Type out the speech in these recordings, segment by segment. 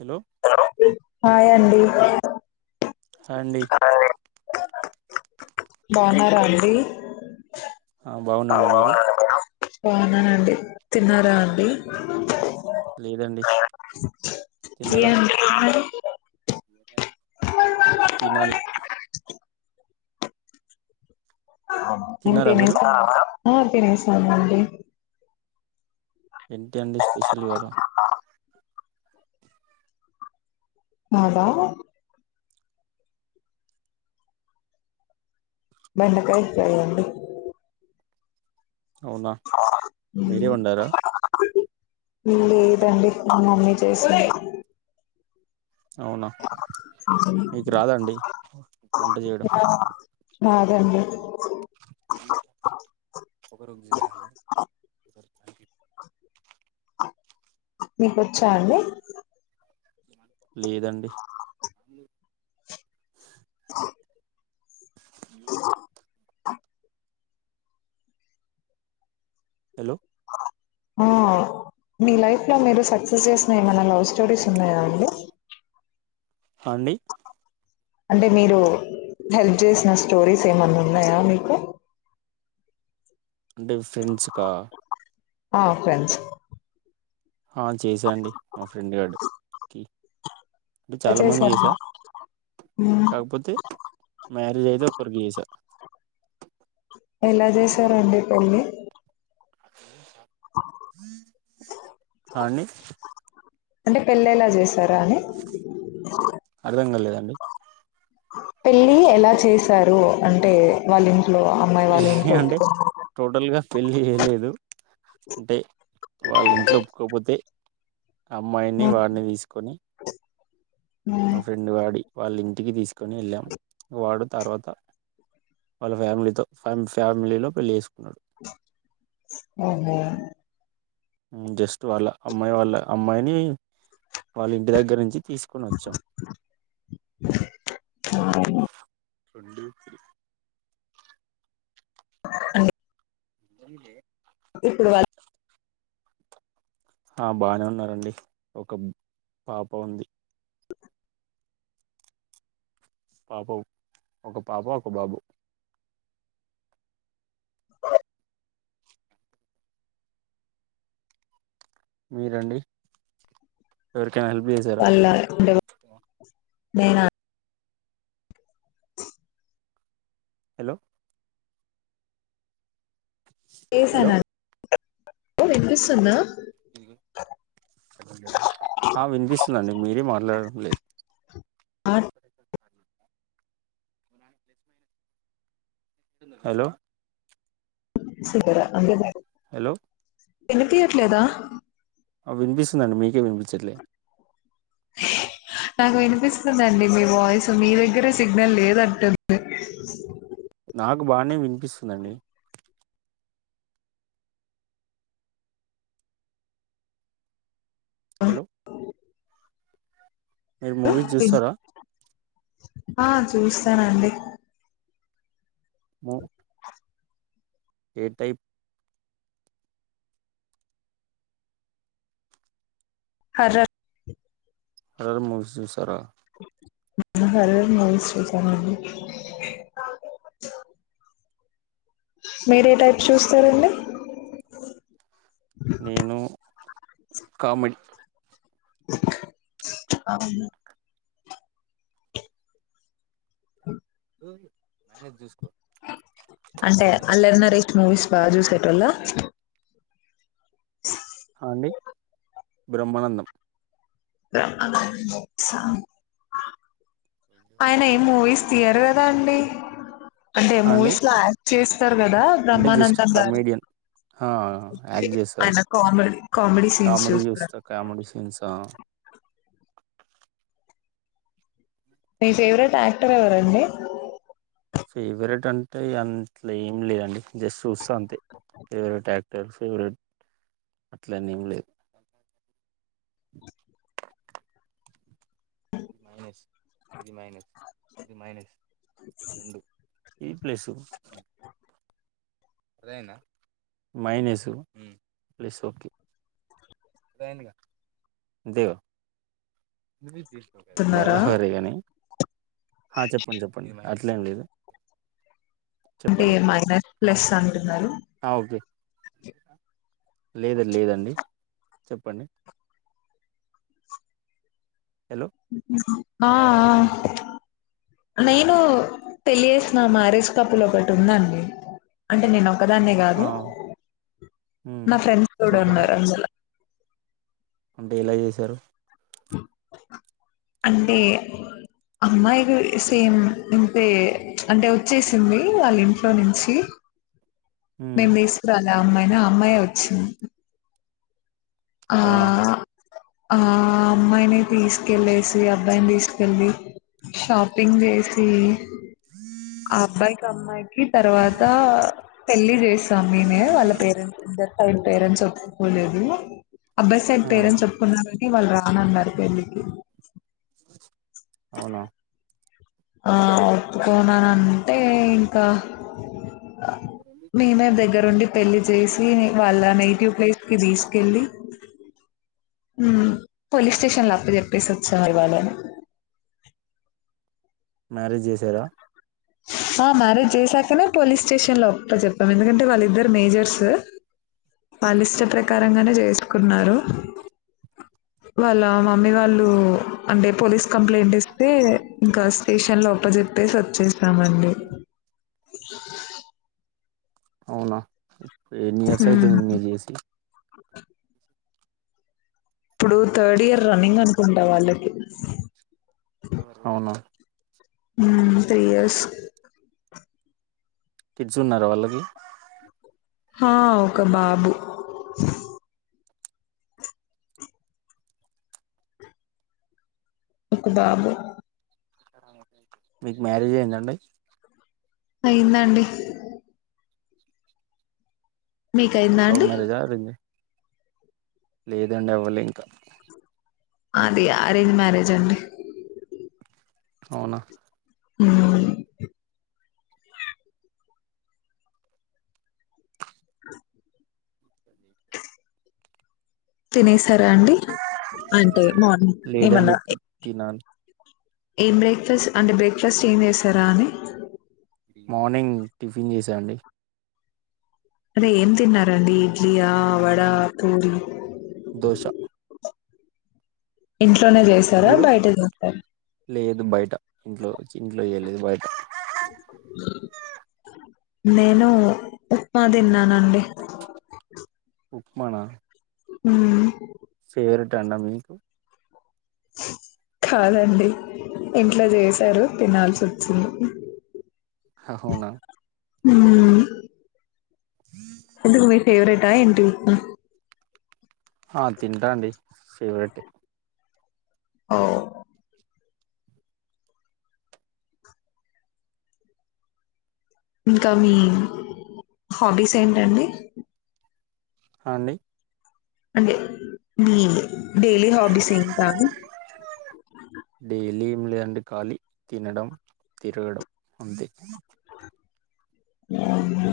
Hello ఆ ఎవరు హాయండి హాయ్ అండి హాయ్ బగునారా అండి హా బాగునండి మీరు బావునానండి తిన్నారా అండి లేదండి ఆ మెరు తిన్నరా థినారా తినాలి నెన్ తిన్నారా మీరు థినేసా నండి ఆ తినేసానండి ఏంటి అండి స్పెషల్ ఇవాళ్ళ మాదా బెండకాయ్ ఫ్రై అండి అవునా అవున మీరే వండారా ఉమ్ అయ్ లేదండి మా మమ్మీ చేసింది అవునా మీకు రాదండి వంట చేయడం కాదండి మీకొచ్చా అండి లేదండి హాయ్ [unintelligible] హలో ఉమ్ మీ లైఫ్ లో మీరు సక్సెస్ చేసిన ఏమైనా లవ్ స్టోరీస్ ఉన్నాయా అండి అండి అంటే మీరు హెల్ప్ జేసిన స్టోరీస్ ఏమన్న ఉన్నాయా మీకు అంటే ఫ్రెండ్స్ కా ఆ ఫ్రెండ్స్ ఆ చేసా అండి మా ఫ్రెండ్ గాడు కి ఎలా చాలా మందికి చేసా చేశారు కాకపోతే మ్యారేజ్ అయితే ఒక్కరికి చేసా ఎలా జేసారండి పెళ్ళి సష్ ఆండీ అంటే పెళ్ళి ఎలా జేసారా అని నిజంగ లేదండి పెళ్ళి ఎలా చేశారు. అంటే వాళ్ళ ఇంట్ ట్లో అమ్మాయి వాళ్ళ పెళ్ళి ఇంట్లో అంటే ఒప్పుకున్నారా టోటల్ గా పెళ్ళి జేయ లేదు. అంటే వాళ్ళ ఇంట్లో ఒప్పుకోకపోతే అమ్మాయిని వాడ్ని తీసుకొని మ ఫ్రెండ్ వాడి వాళ్ళింటికి తీసు కోని వెళ్లం. వాడు తర్వత వాళ్ళ ఫ్యామిలితో ఫ్యా ఫ్యామిలీలో పెళ్ళి జేసుకున్నారు. ఆహా జస్ట్ వాళ్ళ అమ్మాయి వాళ్ళ అమ్మాయిని వాళ్ళ ఇంటి దగ్గర నుంచి తీసుకోని వచ్చాం. రద్దు అండి ఆండీ. ఇప్పుడు వాల్ల ఆ బానే ఉన్నారండి. ఒక పాప ఉంది. పాప ఒక పాప ఒక బాబు మీరండి ఎవ ఇంకేమన్నా హెల్ప్ జేసార నేనా హలో హలో చేసను. నం మీకు వినిపిస్తుందా ఆ వినిపిస్తుంది అండి. మీరే మాట్లాడడం లేదు. ఆ హలో [unintelligible] అంతే [unintelligible] హలో వినిపియట్లేదా ఆ వినిపిస్తుందండి మీకే వినిపించట్లే నాకు వినిపిస్తుంది అండి. మీ వాయిస్ మీ దగ్గర సిగ్నల్ లేనాట్టుంది. నాకు బాగానే వినిపిస్తుందాండి. హలో మీరు మువీస్ విన్- జుస్తారా ఆ చూస్తానండి. ఆ ఏ టైప్ కజా అడ ఎవరన్నా మనిషి చూసార బధహార మహ శ్రచనీ [unintelligible] మనిషి చూసానండి మీరే టైప్ చూస్తారండి నిను కామెడీ అవున హయ్యి మూవీ అంటే అల్లరి నరేష్ మూవిస్ బాగా చూసేటొల్ల హా బ్రహ్మానందం బస [inaudible] పొనీ మూవీస్ తీయ్యరుగా రండీ అంటే హా అండి మూవీస్ లా చేస్ వస్తారు కదా అంటే జస్ట్ బ్రహ్మానందం గారు కమెడియన్ హా యాక్ట్ చేస్తారు ఆయన కామెడీ కామెడీ సీన్స్ చూస్తార చూస్తా కామెడీ సీన్స్ ఆ మీ ఫేవరెట్ యాక్టర్ ఎవరండి ఫేవరెట్ అంటే అట్ల ఏం లేదండి జస్ట్ చూస్త అంతే ఫవరెట్ యాక్ట్ తెలుసు బ్రూ అట్లనే ఏం లేదు [inaudible] ఇది మైనస్ ఇది మైనస్ ఇది మైనస్ రెండు ఇది ప్లస్ మైనెస్ ప్లస్ అంతే కదా మీ అంటున్నారా బరాబరీగానీ ఆ చెప్పండి చెప్పండి ఇక అట్లేం లేదు అంటే చెప్పండి మైనస్ ప్లస్ అంటున్నారు లేదండి లేదండి చెప్పండి హలో [inaudible] ఆ ఆ నేను పెళ్ళి చేసిన మ్యారేజ్ కపుల్ ఒకటి ఉందండి అంటే నేను ఒకదాన్నే ఆ కాదు ఉమ్ నా ఫ్రెండ్స్ కూడా చెప్పండి ఉన్నారు అందులో [inaudible] అంటే ఎలా చేశారు అంటే అమ్మాయి సేమ్ ఇంతే అంటే ఒచ్చేసింది వాళ్ళ ఇంట్లో నుంచి ఉమ్ నేన్ వేసుకురాను ఆ అమ్మాయినా ఆ అమ్మాయే వచ్చింది ఆ అవునా ఆ అమ్మాయిని తీసుకెళ్ళసి అబ్బాయిని తీసుకెళ్ళి షాపింగ్ చేసి ఆ అబ్బాయికి అమ్మాయికి తర్వాత పెళ్లి జేస్తాం మేమే వాళ్ళ పేరెంట్స్ ఇదరు వాల్ పేరెంట్స్ ఒప్పుకోలేదు అబ్బాయ్ సైడ్ పేరెంట్స్ ఒప్పుకున్నారు కాని వాళ్ళు రా ఆననారు పెళ్ళికి అవునా ఆ ఒప్పుకున్నానంటే ఇంకా మేమే దగ్గరుండి పెళ్ళి చేస్ దిని వాళ్ళ నేటివ్ ప్లేస్ కి తీసుకెళ్ళి ఊమ్ పోలీస్ స్టేషన్ లో అప్ప చెెప్పేసి వచ్చారూ వాళ్ళను మ్యారేజ్ జేసారా ఆ మ్యారేజ్ చేసాకనే పోలీస్ స్టేషన్ లో అప్ప చెప్పాం ఎందుకంటే వాళ్ళిద్దరు మేజర్సు వాళ్ళిష్ట ప్రకారంగానే చేసుకున్నారు వాళ్ళ మమ్మీ వాళ్ళు అంటే పోలీస్ కంప్లైంట్ ఇస్తే ఇంకా స్టేషన్ లో అప్పజెప్పేసి వచ్చేసినం అండి అవునా ఇప్పుడు ఎన్ని ఇయర్స్ హ్మ్ అయితోంది మీరు చేసి ఇప్పుడు థర్డ్ ఇయర్ రన్నింగ్ అనుకుంటా వాళ్ళకి అవునా ఊమ్ త్రీ ఇయర్స్ కిడ్స్ ఉన్నారా వాళ్ళకి హా ఒక బాబు ఒక బాబు మీకు మ్యారేజ్ అయిందా అండి అయ్యిందండీ మీకైంద లవ్ అండి మ్యారేజా అరేంజ్ లేదండి అవ్వలే ఇంకా అది ఆరేంజ్ మ్యారేజ్ అండి అవునా ఊమ్ తినేస్ తరా అండి అంటే మార్నింగ్ లేదండి ఏమన్నా ఇప్పుడు తినాలి ఏం బ్రేక్ఫాస్ట్ అంటే బ్రేక్ఫాస్ట్ ఏం చేసారా అని మార్నింగ్ టిఫిన్ చేశా అండి అదే ఏం తిన్నారండి ఇడ్లియా, వడ, పూరి దోశ ఇడ్లీ ఇంట్లోనే చేసారా మీరు బయట చేసారా లేదు బయట ఇంట్లో ఇంట్లో చెయ్యలేదు బయట నేను ఉప్మా తిన్నానండి ఉప్మానా హు దండం మీకు కాదండి ఇంట్లో చేశారు తినాల్సి వోచ్చింది హా అవున హు ఎందుకు మీ ఫేవరెటా ఏంటి ఉప్మా ఆ తింటా అండి ఫేవరెట్ ఏ అ ఓ ఇంకా మీ హాబీస్ ఏంటండి అండి అదే మీ డైలీ హాబీస్ ఏంటా అని హు లేదండీ ఖాలీ తినడం తిరగడం అంతే అవునా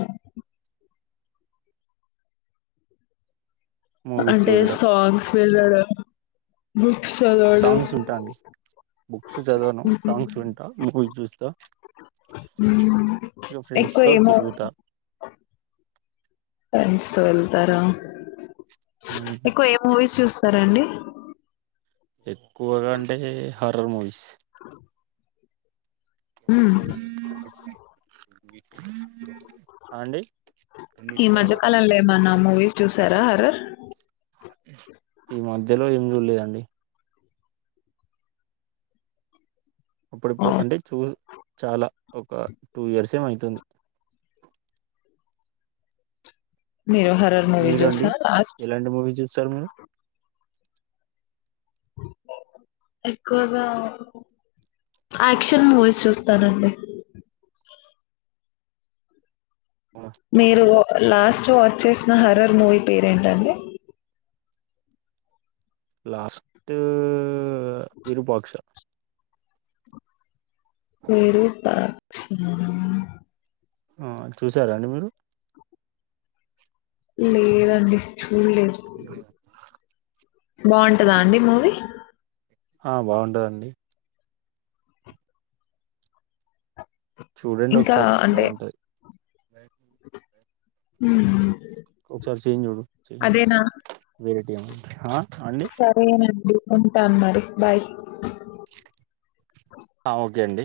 మూవీస్ అంటే చూడడం సాంగ్స్ చదవడం బుక్ సాంగ్స్ వింటాను బుక్స్ చదవను సాంగ్స్ వింటా మూవీ చూస్తా హ్మ్. ఇగ ఫ్రెండ్స్ ఎక్కువ తో ఏ మూ తిరుగుతా ఫ్రెండ్స్ తో వెళ్తారా ఉమ్ ఎక్కువ ఏ మూవీస్ చూస్త సరే అండి ఎక్కువగా అంటే హర్రర్ మూవీస్ అ ఉ ఆ అండి ఈ మధ్య కలంలో ఏమన్నా మూవీస్ చూసారా హర్రర్ ఈ మధ్యలో ఏం చూడలేదండి అప్పుడుప్పుడు ఓహ్! అంటే చూ చాలా ఒక టూ ఇయర్స్ ఏమె అయుతుంది మీరు హర్రర్ మూవీ చూసారా లాస్ట్ తము [unintelligible] ఎక్కువగా యాక్షన్ మూవీస్ చూస్తానండి మీరు లాస్ట్ వాచ్ చేసిన హర్రర్ మూవీ పేరేంటండి లాస్ట్ విరూపాక్ష విరూపా క్షి య ఆ చూసారాండి మీరు లేదండి చూడలేదు బాగుంటదా అండి మూవీ ఆ బాగుంటదండి చూడండి ఒకసారి బాగుంటది బాయ్ [inaudible] హ హ ఒకసారి చైన్ చూడు చైన్ వేరే ఆ సరేనండి ఉంటాన్ మరి బాయ్ ఓకే అండి